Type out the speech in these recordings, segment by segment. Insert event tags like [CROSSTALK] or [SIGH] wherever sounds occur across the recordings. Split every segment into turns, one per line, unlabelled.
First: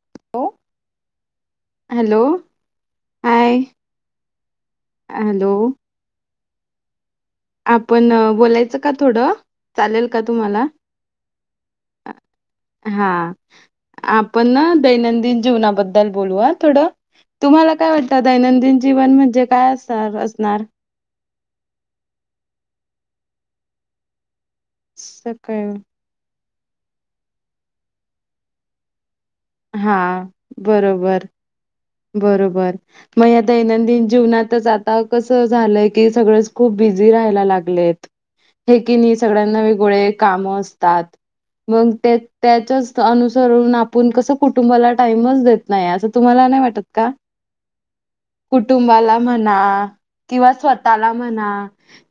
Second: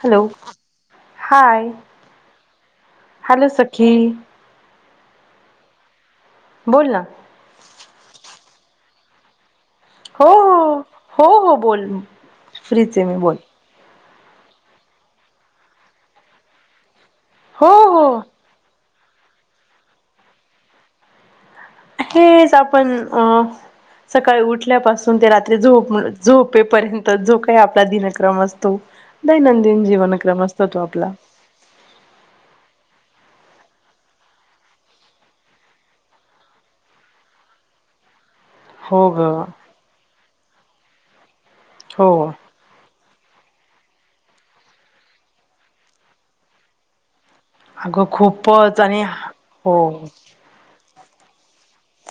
Hello
हो
hi!
Hello
hello
hi
सखी!
Hello!
बोल ना.
आपण बोलायचं का थोडं. चालेल का
हो
तुम्हाला
हो हो हो बोल फ्रीच आहे
हा.
मी बोल
आपण ना दैनंदिन जीवनाबद्दल बोलू थोडं
हो
तुम्हाला काय
हो
वाटत दैनंदिन जीवन म्हणजे काय अस असणार?
हेच आपण अं सकाळी उठल्यापासून ते रात्री
सकाळ
झोप झोप. रेपर्यंत जो काही आपला दिनक्रम असतो. दैनंदिन
हा
जीवनक्रम असतो तो आपला
बरोबर बरोबर मग दैनंदिन जीवनातच आता कसं झालंय की सगळंच खूप बिझी राहायला लागलेत. ठे
हो
किणी
ग
सगळ्यांना गोळे काम असतात मग
हो
ते त्याच्याच. अनुसरून आपण कसं कुटुंबाला टाइमच देत नाही असं तुम्हाला नाही वाटत का?
अगं खूपच आणि
कुटुंबाला म्हणा
हो
किंवा स्वतः ला म्हणा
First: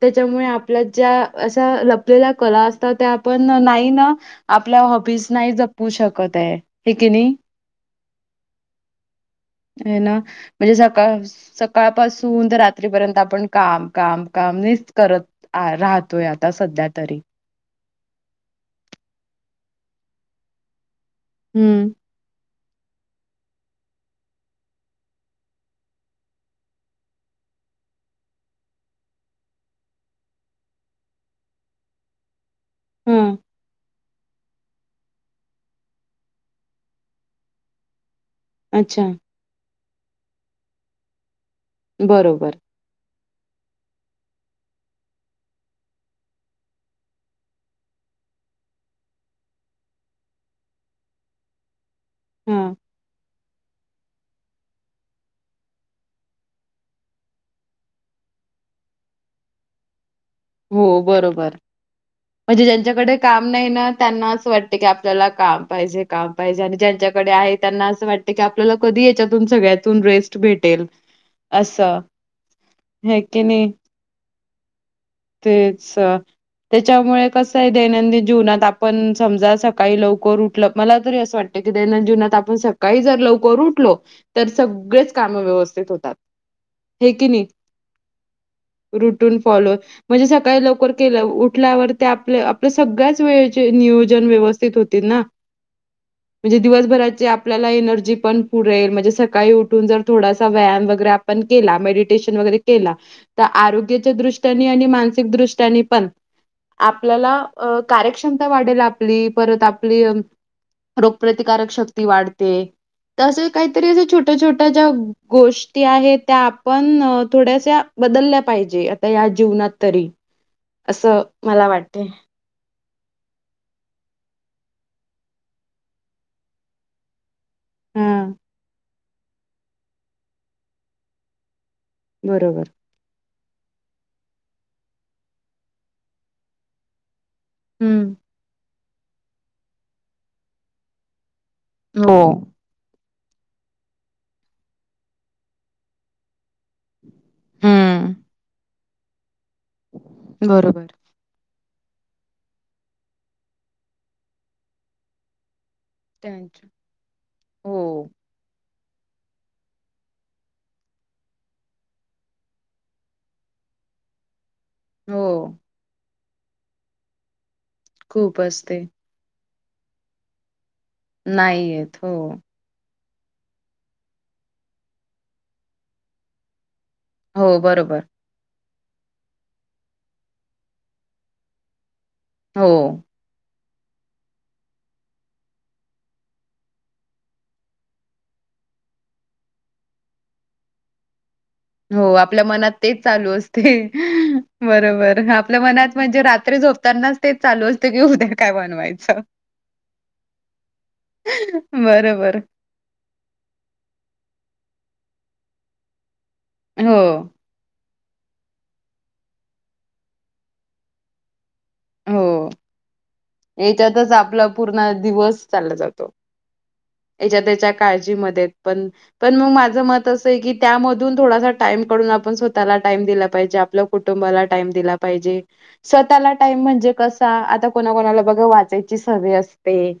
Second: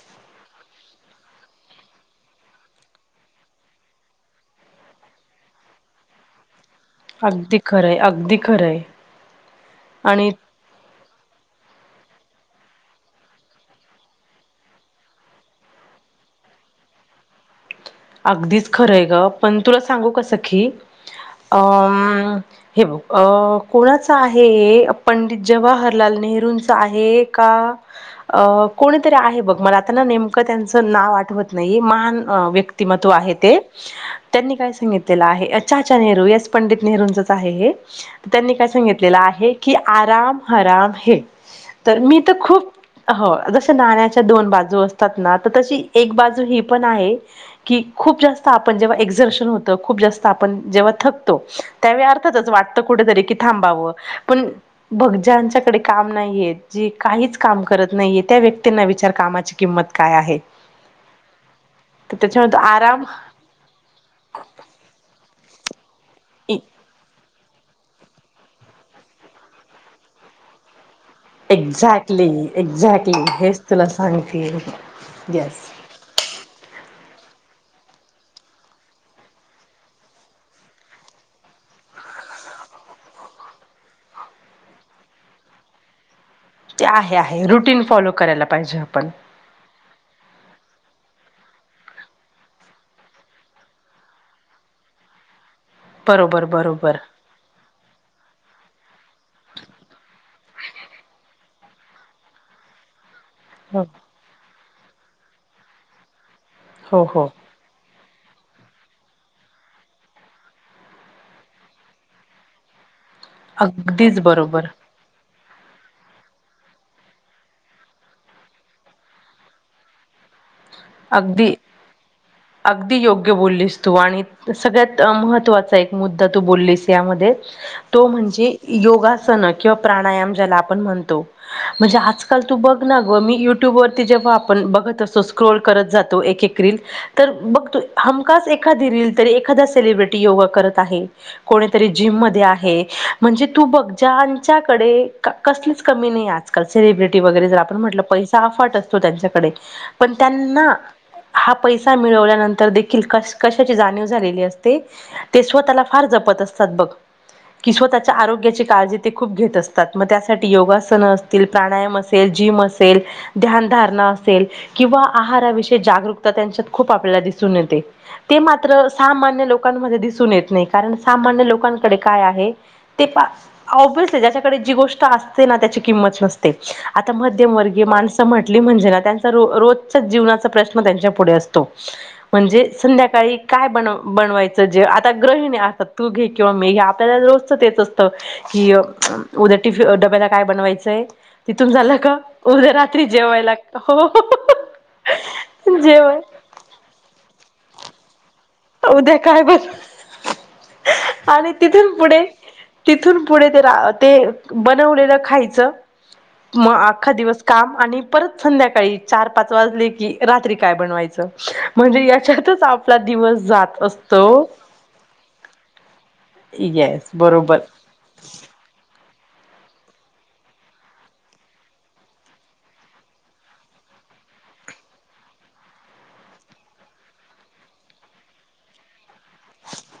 त्याच्यामुळे आपल्या ज्या अशा लपलेल्या कला असतात त्या आपण काही ना आपल्या हॉबीज नाही जपू शकत आहे. हे की नाही?
अगदी खरंय अगदी खरंय.
ना
आणि
म्हणजे स सकाळ पाासून तर रात्रीपर्यंत आपण काम काम काम नच करत. राहतोय आता सध्या तरी
अगदीच खरं आहे ग पण तुला सांगू सखी अ
हम्म.
हे बघ अ कोणाचं आहे पंडित जवाहरलाल नेहरूंचा आहे का. अ कोणीतरी आहे बघ मला आता नेमकं त्यांच नाव आठवत नाही महान व्यक्ती व्यक्तिमत्व आहे
हा.
ते. त्यांनी काय सांगितलेलं आहे, चाचा नेहरू येस पंडित नेहरूंचंच आहे हे,, त्यांनी काय
अच्छा.
सांगितलेलं आहे, की आराम हराम हे, तर मी तर
बरोबर.
खूप हो, जशा नाण्याच्या दोन बाजू असतात ना तर तशी एक बाजू ही पण आहे कि खूप जास्त आपण जेव्हा एक्झर्शन होत, खूप जास्त आपण जेव्हा थकतो त्यावेळी अर्थातच
हा.
वाटतं कुठेतरी की थांबावं,, पण बग ज्याचंकडे काम नाहीय,, जी काहीच काम करत नाही व्यक्तींना विचार कामाची किंमत काय आहे..
हो बरोबर,.
तर त्याच्यामध्ये
म्हणजे
आराम
ज्यांच्याकडे काम नाही ना, त्यांना असं वाटते की आपल्याला काम पाहिजे. काम पाहिजे, आणि ज्यांच्याकडे आहे त्यांना असं वाटत की आपल्याला कधी याच्यातून, सगळ्यातून रेस्ट भेटेल. असं.
एक्झॅक्टली,
हे
एक्झॅक्टली
की
हेच
नाही?
तुला सांगतेय.
तेच,, अ त्याच्यामुळेऽ कसय, दैनंदि जीवनात आपण समजा सकाळी लवकर उठलं,, मला तरी असं वाट की दैनंदजीवनात नात सकाळी जर लवकर उठलो, तर सगळेच काम व्यवस्थित होतात.
ते
हे
आहे,
की
आहे,
नाही
रुटीन फॉलो करायला पाहिजे पण.
रुटून फॉलो म्हणजे सकाळी लवकर केलं उठल्यावर ते आपल्या आपल्या सगळ्याच वेळेचे नियोजन व्यवस्थित होतील. ना,,
बरोबर
म्हजे
बरोबर
दिवसभरात आपल्याला एनर्जी पण पूरतेऽऽ ते,, म्हणजे सकाळी उठून जर थोडासा व्यायाम वगैरे आपण केला,, मेडिटेशन वगैरे केलाऽऽ तर
हो
आरोग्याच्या दृष्ट्याने आणि मानसिक दृष्ट्याने पण,
हो हो
आपल्याला अ कार्यक्षमता वाढेल आपली, परत आपली रोगप्रतिकारक शक्ती वाढते. तसं काहीतरी असं
अगदीच
छोट्या, छोट्या
बरोबर
ज्याऽऽ गोष्टी आहेत त्या आपण थोड्याश्या बदलल्या पाहिजे. या जीवनात तरी,, असं
अगदी
मला वाटते.
अगदी योग्य बोललीस तू आणि सगळ्यात महत्वाचा एक मुद्दा तू बोललीस यामध्येऽऽ तो
हां,
म्हणजे योगासन किंवा प्राणायाम ज्याला आपण म्हणतो. म्हणजे आजकाल तू
बरोबर.
बघ ना ग, मी युट्यूब वरती जेव्हा आपण बघत असोस स्क्रोल करत जातो एक - एक रिल्स तर
हं,
हमखास एक एखादी रिल, एखादा सेलिब्रिटी तरी योगा करत आहे, कोणीतरी
हो.
जिम मधे आहे,. म्हणजे तू बघ ज्याच्याकडे कसलीच कमी नाही आजकाल सेलिब्रिटी आपण, म्हटल
हं,
पण पैसा अफाट असतो त्यांच्याकडे पन त्याना
बरोबर.
हा पैसा मिळवल्यानंतर देखील कशाची जाणीव झालेली असते ते स्वतःला फार जपत असतात
त्यांच्या
बग,, कि
हो,
स्वताच्या आरो्याऽऽ काळजी ते खूप घेत असतात, म त्यासाठी योगासन असतील, पा्णायम असेल, जीम असेल, ध्यान धारणा असेल. किंवा
हो.
आहाराविषयी जागरूकता त्यांच्यात खूप आपल्याला दिसून येते,, ते
खूप असते.
मात्र सामान्य लोक लोकांमध्ये दिसून येत नाही कारण सामान्य
नाही
लोकांकडे
येत. हो,
काय आहे. ते ओबियसली ज्याच्याकडे जी गोष्ट असते ना त्याची किंमत नसते, आता
हो
मध्यमवर्गीय
बरोबर.
माणसं म्हटली म्हणजे ना त्यांचा रोजच्या जीवनाचा प्रश्न त्यांच्या पुढ असतो,, म्हणजे
हो.
संध्याकाळी काय बन बनवायचं जे,, आता ग्रहिणी असतात तू घे किंवा मी घे आपल्याला, रोजच तेच असतं कि उद्या टिफी, डब्याला काय बनवायचंय? तिथून झालं
हो
का,
आपल्या मनात
उद्या
तेच
रात्री
चालू
जेवायला,
असते.
होऽऽ
बरोबर, आपल्या मनात म्हणजे रात्री झोपतानाच तेच चालू असते की उद्याऽऽ
उद्या काय बर? आणि तिथून पुढे,
बरोबर
तिथून पुढे ते रा तेऽऽ बनवलेलं खायचं, म
हो,
अख्खा दिवस काम आणिऽऽ परत संध्याकाळी चार, पाच वाजले की रात्री काय बनवायच,, म्हणजे
हो.
याच्यातच आपऽऽ
याच्यातच आपला पूर्ण दिवस चालला जातो.
येस
याच्या,
बरोबर
त्याच्या काळजीमध्ये पणऽऽ पण मग माझं मत असं आहे की त्यामधून थोडासा टाइम काढून आपण स्वतःला टाईम दिला पाहिजे आपला फोटो मला टाईम दिला पाहिजे स्वतःला टाईम म्हणजे कसा आता कोणा कोणाला बघा वाचायची सवय म चांगली असते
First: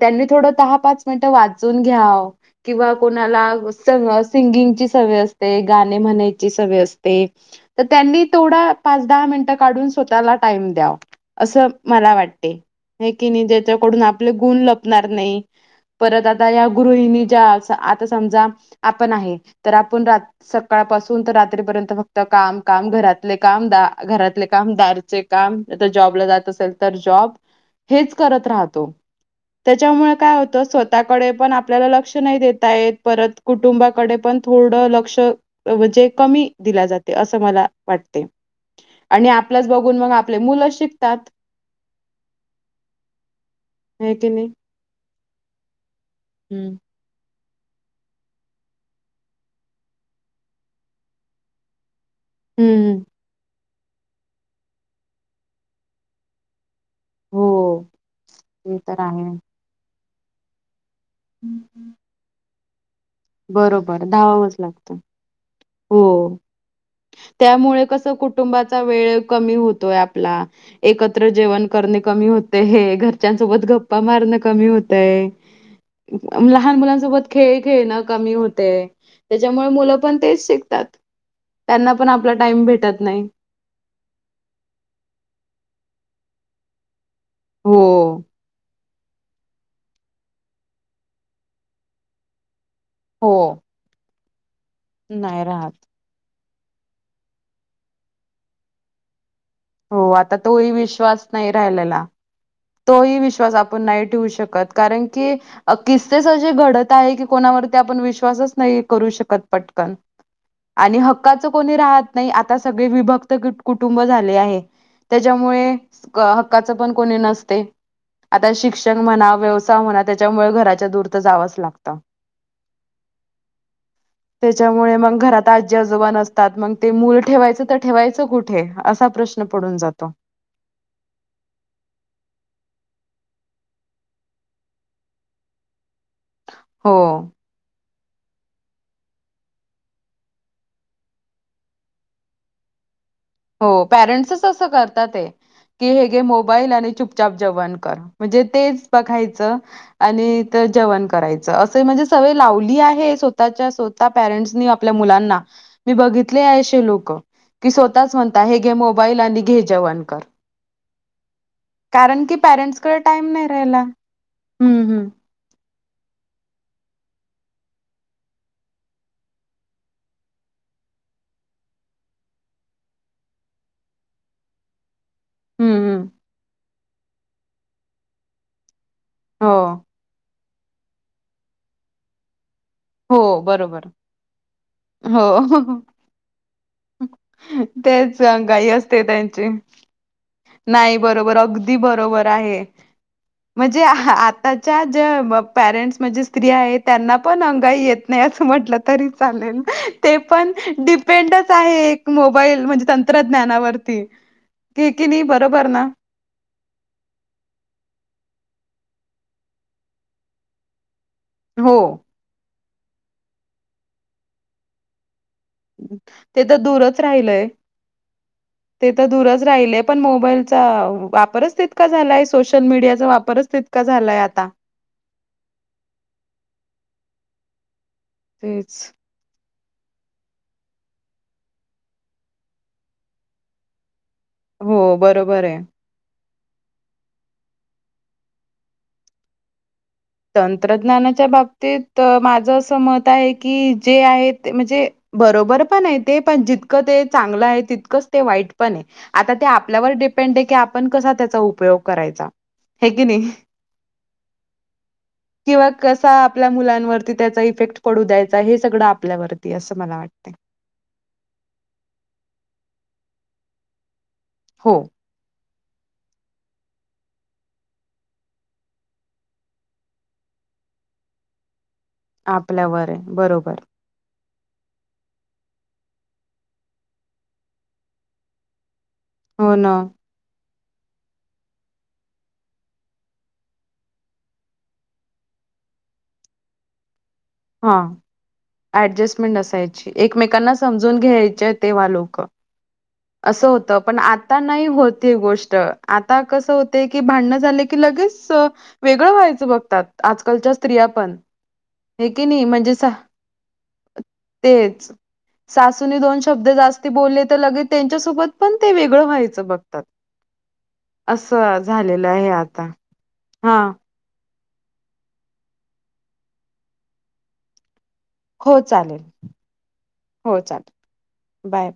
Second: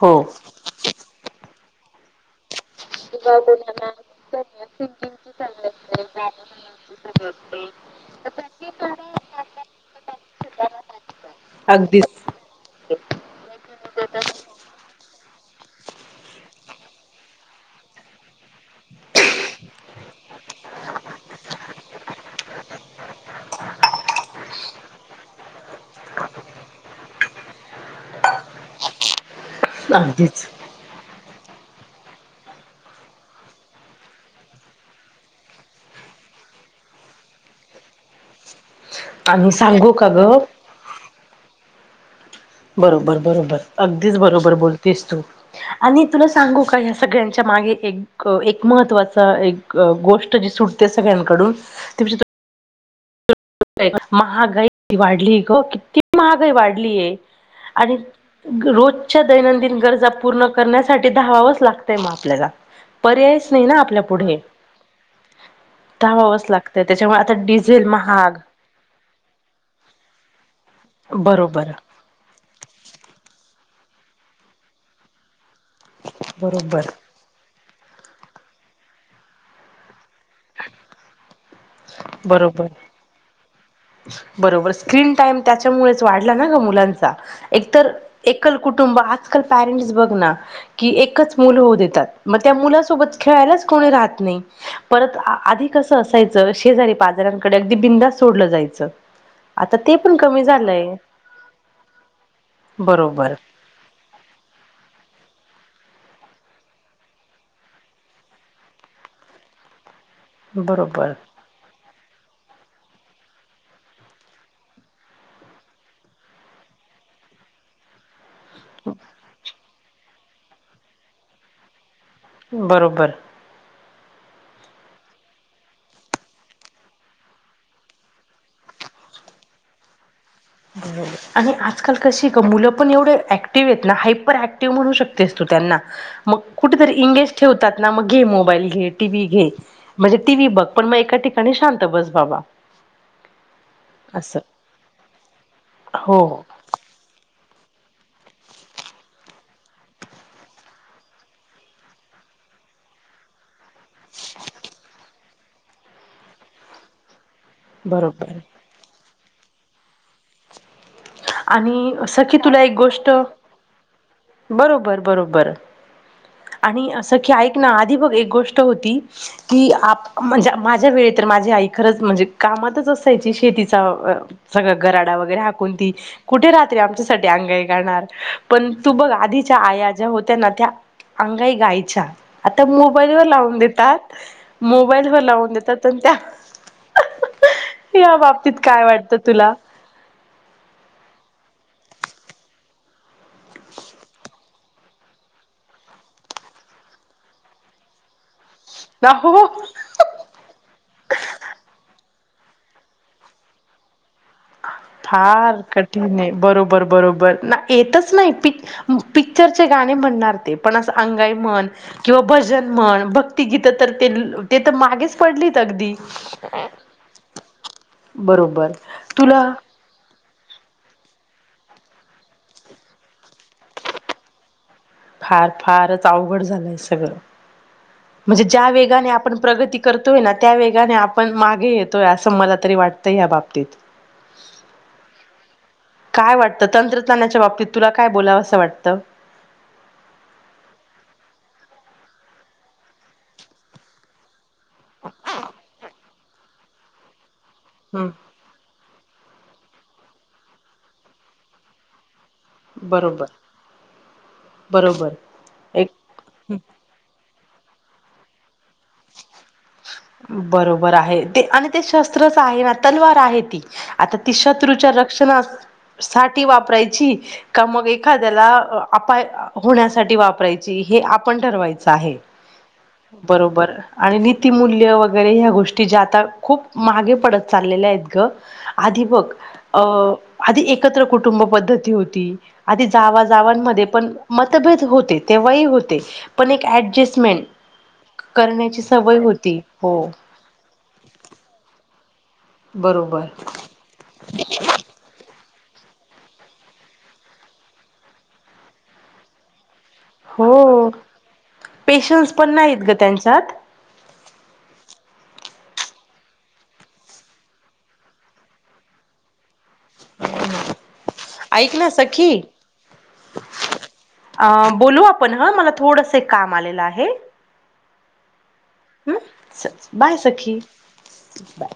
हो
थोड दहा पाच मिनिट वाचून घ्यावं. किंवा कोणाला सिंगिंगची सवय असते गाणे म्हणायची सवय असते. तर त्यांनी तेवढा पाच दहा मिनटं काढून स्वतःला टाईम द्याव. असं मला
अगदीच
वाटते हाय की नाही ज्याच्याकडून आपले गुण लपणार नाही परत आता या गृहिणी ज्या आता समजा आपण आहे तर आपण सकाळपासून रात्रीपर्यंत फक्त काम काम घरातले काम दा घरातले काम दारचे काम आता जॉबला जात असेल तर जॉब हेच करत राहतो त्याच्यामुळे काय
अगदीच
होतं. स्वतःडे पण आपल्याला लक्ष नाही देता य परत कुटुंबाकडे पण थोड लक्ष अ म्हणजे कमी दिला जाते अस मला वाटते. आणि आपलंच
सांगू
बघून
का
मग
ग
आपले मुलंच शिकतात.
बरोबर बरोबर
हे
अगदीच
की नाही
बरोबर बोलतेस तू आणि तुला सांगू
हम्म
का ह सगळ्यांन मागे एक एक महत्वाच एक गोष्ट जी सुटते सगळ्यांकडून ती
हम्म
महागाई किती वाढली गं किती महागाई वाढली.
हो
[UNINTELLIGIBLE] आणि
ते तर
रोजच्या
आहे
दैनंदिन गरजा पूर्ण करण्यासाठी साठी धावावच
हम्म
लागतंय मग आपल्याला पर्यायच नाही ना आपल्या
बरोबर
पुढे
धावावंच लागतं. हो
धावावाच लागतय त्याच्यामुळे आता डिझेल
त्यामुळे कसं
महाग
कुटुंबाचा वेळ कमी होतोय आपला एकत्र जेवण
बरोबर
करणे कमी होतेय हे घरच्यासोबत गप्प गप्पा मारणं कमी होतय लहान
बरोबर
मुलांसोबत खेळ खेळ ना कमी होते य त्याच्यामुळे मुलं पण तेच शिकतात. त्यांना पण आपला टाईम
बरोबर
भेटत नाही.
बरोबर स्क्रीन टाईम त्याच्यामुळेच वाढला ना ग मुलांचा एक तर
हो.
एकल कुठं कुंटूब आजकाल पेरेंट्स बघ ना की एकच मूल होऊन देतात मग त्या मूलासोब मुलासोबत
हो
खेळायलाच कोणी राहत नाही परत
नाही
आधी
राहत.
कसं असायच. शेजारी पाजाऱ्यांकडे अगदी बिनधास्त सोडलं जायचं. आता ते
हो
पण
आता
कमी
तोही
झालंय
विश्वास नाही राहिलेला. तोही
बरोबर
विश्वास आपण नाही ठेवू शकत कारण की किस्सेच घडत आहे की कोणावरती आपण विश्वासच नाही करू शकत पटकन. आणि
बरोबर
हक्काच कोणी राहत नाही आता सगळे विभक्त कुटुंब झाले आहे. त्याच्यामुळे हक्काचं पण कोणी नसत. ते आता शिक्षण म्हणा व्यवसाय म्हणा त्याच्यामुळे घराच्या दूर तर जावंच लागत.
बरोबर.
[INAUDIBLE] त्याच्यामुळे मग घरात आजी आजोबा नसतात मग ते मूलं ठेवायचं तर ठेवायचं कुठे असा प्रश्न प्रश्न पडून जातो.
बर आणि आजकाल कशी आहे का मुलं पण एवढं ऍक्टिव्ह आहेत ना हायपर ऍक्टिव्ह म्हणू शकतेस तू त्यांना. मग कुठेतरी
हो.
इंगेज ठेवतात. मग घे मोबाईल घे टी व्ही घे म्हणजे टी व्ही बघ पण मग एका ठिकाणी शांत बस बाबा.
हो, पॅरेंट्स असं करतातय. की हे
हो
घे
हो
मोबाईल आणि चुपचाप जेवण कर. म्हणजे तेच बघायचं आणि इथ जेवण करायच. अस म्हणजे सवय ला लावली आहे, स्वतःच्याच स्वतः परेंट्स नी आपल्या मुलांना. मी बघितलेय असे लोकं. स्वतःच
बरोबर
म्हणता हे घे, मोबाईल आणि घे जेवण. कर.
आणि
कारण की,
सखी तुला एक
पॅरेंट्सकडे
गोष्ट
टाईम नाही राहिला. हम्म
बरोबर-
हम्म.
बरोबर.
[INAUDIBLE]
आणि असं की ऐक ना, आधी बघ एक गोष्ट होती. की, आप म्हणजे माझ्या वेळी तर माझी आई खरंच म्हणजे कामातच असायची. शेतीचा सगळा गराडा वग कुन
हम्म
ती
हम्म
कुठे रात्री आमच्या साठी अंगाई गाणार. पण तू बघ
हो
आधीच्या आया ज्या होत त्यांना त्या अंगाई गायच्या. आता मोबाईल वर
हो
लावून
बरोबर
देतात. मोबाईल वर लावून
हो.
देतात न त्या
[UNINTELLIGIBLE]
या
तेच
बाबतीत
अंगाई
काय
असते
वाटतं
त्यांची.
तुला?
नाही बरोबर अग दी बरोबर आहे. म्हणजे आताच्या ज्या परेंट्स म्हणजे स्त्री आहेत, त्यांना पण येत नाही असं म्हटलं तरी
हो
चालेल. [UNINTELLIGIBLE] तेपण डीपेंडच आहे एक मोबाईल, म्हणजे तंत्रज्ञानावरती. की की नाही
फार
बरोबर ना
कठीणय. बरोबर- बरोबर. ना येतच नाही पी पिक्चर चे गाने म्हणनार ते. पण अंगाई मन
हो
किंवा भजन मण भक्ती गीत तर ते तर मागेच पडलीत अगदी
ते तर दूरच राहिलय,
बरोबर
ते तर दूरच
तुला
राहिलय. पण मोबाईलचा, वापरच तितका झालाय. सोशल मीडियाचा वापरच तितका झालाय आता.
फार - फारच अवघड झालंय सगळं. म्हणजे ज्या
तेच
वेगाने आपण प्र प्रगती करतोय ना, त्या वेगाने आपण मागे येतोय, असं मला तरी वाटतं या बाबतीत.
हो बरोबरय.
काय वाटतं? तंत्रज्ञानाच्या बाबतीत तुला काय बोलावं असं वाटतं?
तंत्रज्ञानाच्या बाबतीत, माझं असं मत आहे की, जे आहेत ते म्हणजे, बरोबर पणय ते पण, जितकं ते चांगलंय तितकंच
हम्म
ते वाईट पणय. आता ते आपल्यावर डिपेंड आहे की, आपण कसा त्याचा उपयोग करायचा. हे की
बरोबर,
नाही
बरोबर.
किंवा
एक
कसा आपल्या मुलांवरती त्याचा इफेक्ट पडू द्यायचा हे सगळं आपल्यावरती आहे, असं मला वाटते
बरोबर आहे ते आणि ते शस्त्रच आहे ना, तलवार आहे ती. आता ती
हो
शत्रूच्या रक्षणा साठी वापरायची, का मग, एखाद्याला अपाय होण्यासाठी वापरायची. हे आपण ठरवायचं आहे.
आपल्यावर आहे
बरोबर. आणि नीतीमूल्य, वगैरे ह्या गोष्टी ज्या आता खूप मागे पडत चाललेल्यायत ग. आधि बघ,
हो ना
अ आधी एकत्र कुटुंब पद्धती होती. आधी जावा-जावांमध्ये पण मतभेद होते ते तेंव्हा ही होते. पण ऍडजस्टमेंट करण्याची सवय
ॲडजस्टमेंट
होती
असायची.
हो
एकमेकांना समजून घ्यायच्या, तेव्हा लोक.
बरोबर
असं होत. पण आता नाही होत ही गोष्ट आता कसं होते की भांडण झाले की, लगेच वेगळं व्हायचं बघतात. आजकालच्या स्त्रिया
हो
पण. हे की
पेशन्स
नाही
पण
म्हणजे
नाहीत
स
ग त्यांच्यात
तेच. सासूने दोन शब्द जास्ती बोलले तर, लगेच त्यांच्यासोबत पण ते वेगळं व्हायचं बघ तात. असं
ऐक ना
झालेलं आहे
सखी
आता. हा.
अ बोलू आपण ह, मला थोडस काम आलेलं आहे.
हो चालेल,
हम्म बाय
हो
सखी
चालेल. बाय.